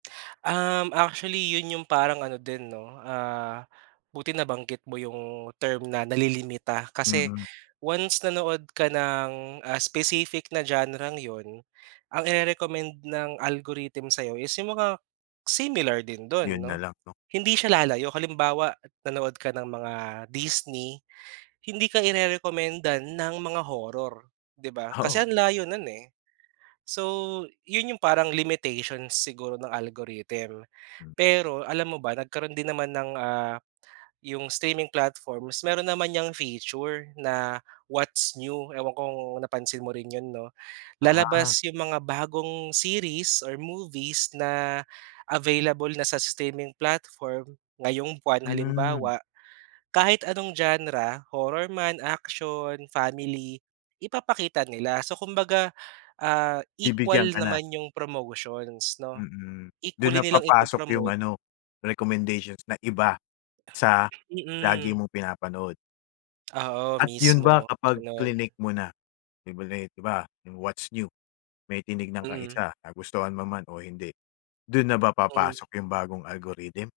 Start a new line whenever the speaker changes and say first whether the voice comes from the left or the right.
right: Um, actually yun yung parang ano din 'no, ah, buti nabanggit mo yung term na nalilimita. Kasi
left: Mm.
right: once nanood ka ng, ah, specific na genre'ng yun, ang ire-recommend ng algorithm sa'yo is yung mga similar din dun,
left: Yun
right: 'no.
left: nalang, 'no?
right: Hindi siya lalayo. Halimbawa, nanood ka ng mga Disney, hindi ka irerekomendan ng mga horror, 'di ba? Kasi
left: Oo.
right: ang layo nun, eh. So, yun yung parang limitations siguro ng algorithm. Pero alam mo ba, nagkaroon din naman ng, ah, yung streaming platforms, meron naman niyang feature na, what's new, ewan ko kung napansin mo rin yun, 'no?
left: Aha.
right: Lalabas yung mga bagong series or movies na available na sa streaming platform, ngayong buwan
left: Hmm.
right: halimbawa, kahit anong genre, horror man, action, family, ipapakita nila. So kumbaga, ah,
left: Bibigyan
right: equal
left: ka na.
right: naman yung promotions, 'no.
left: Mm. Dun
right: Equally
left: na
right: nilang
left: papasok yung
right: ipo-promote.
left: ano, recommendations na iba sa lagi
right: Mm.
left: mong pinapanood.
right: Oo,
left: At yun ba
right: mismo,
left: kapag
right: ganun.
left: klinick mo na, [unintelligible] di ba, yung what's new, may tinignan kang
right: Mm.
left: isa, nagustuhan mo man o hindi, dun na ba
right: Hmm.
left: papasok yung bagong algorithm?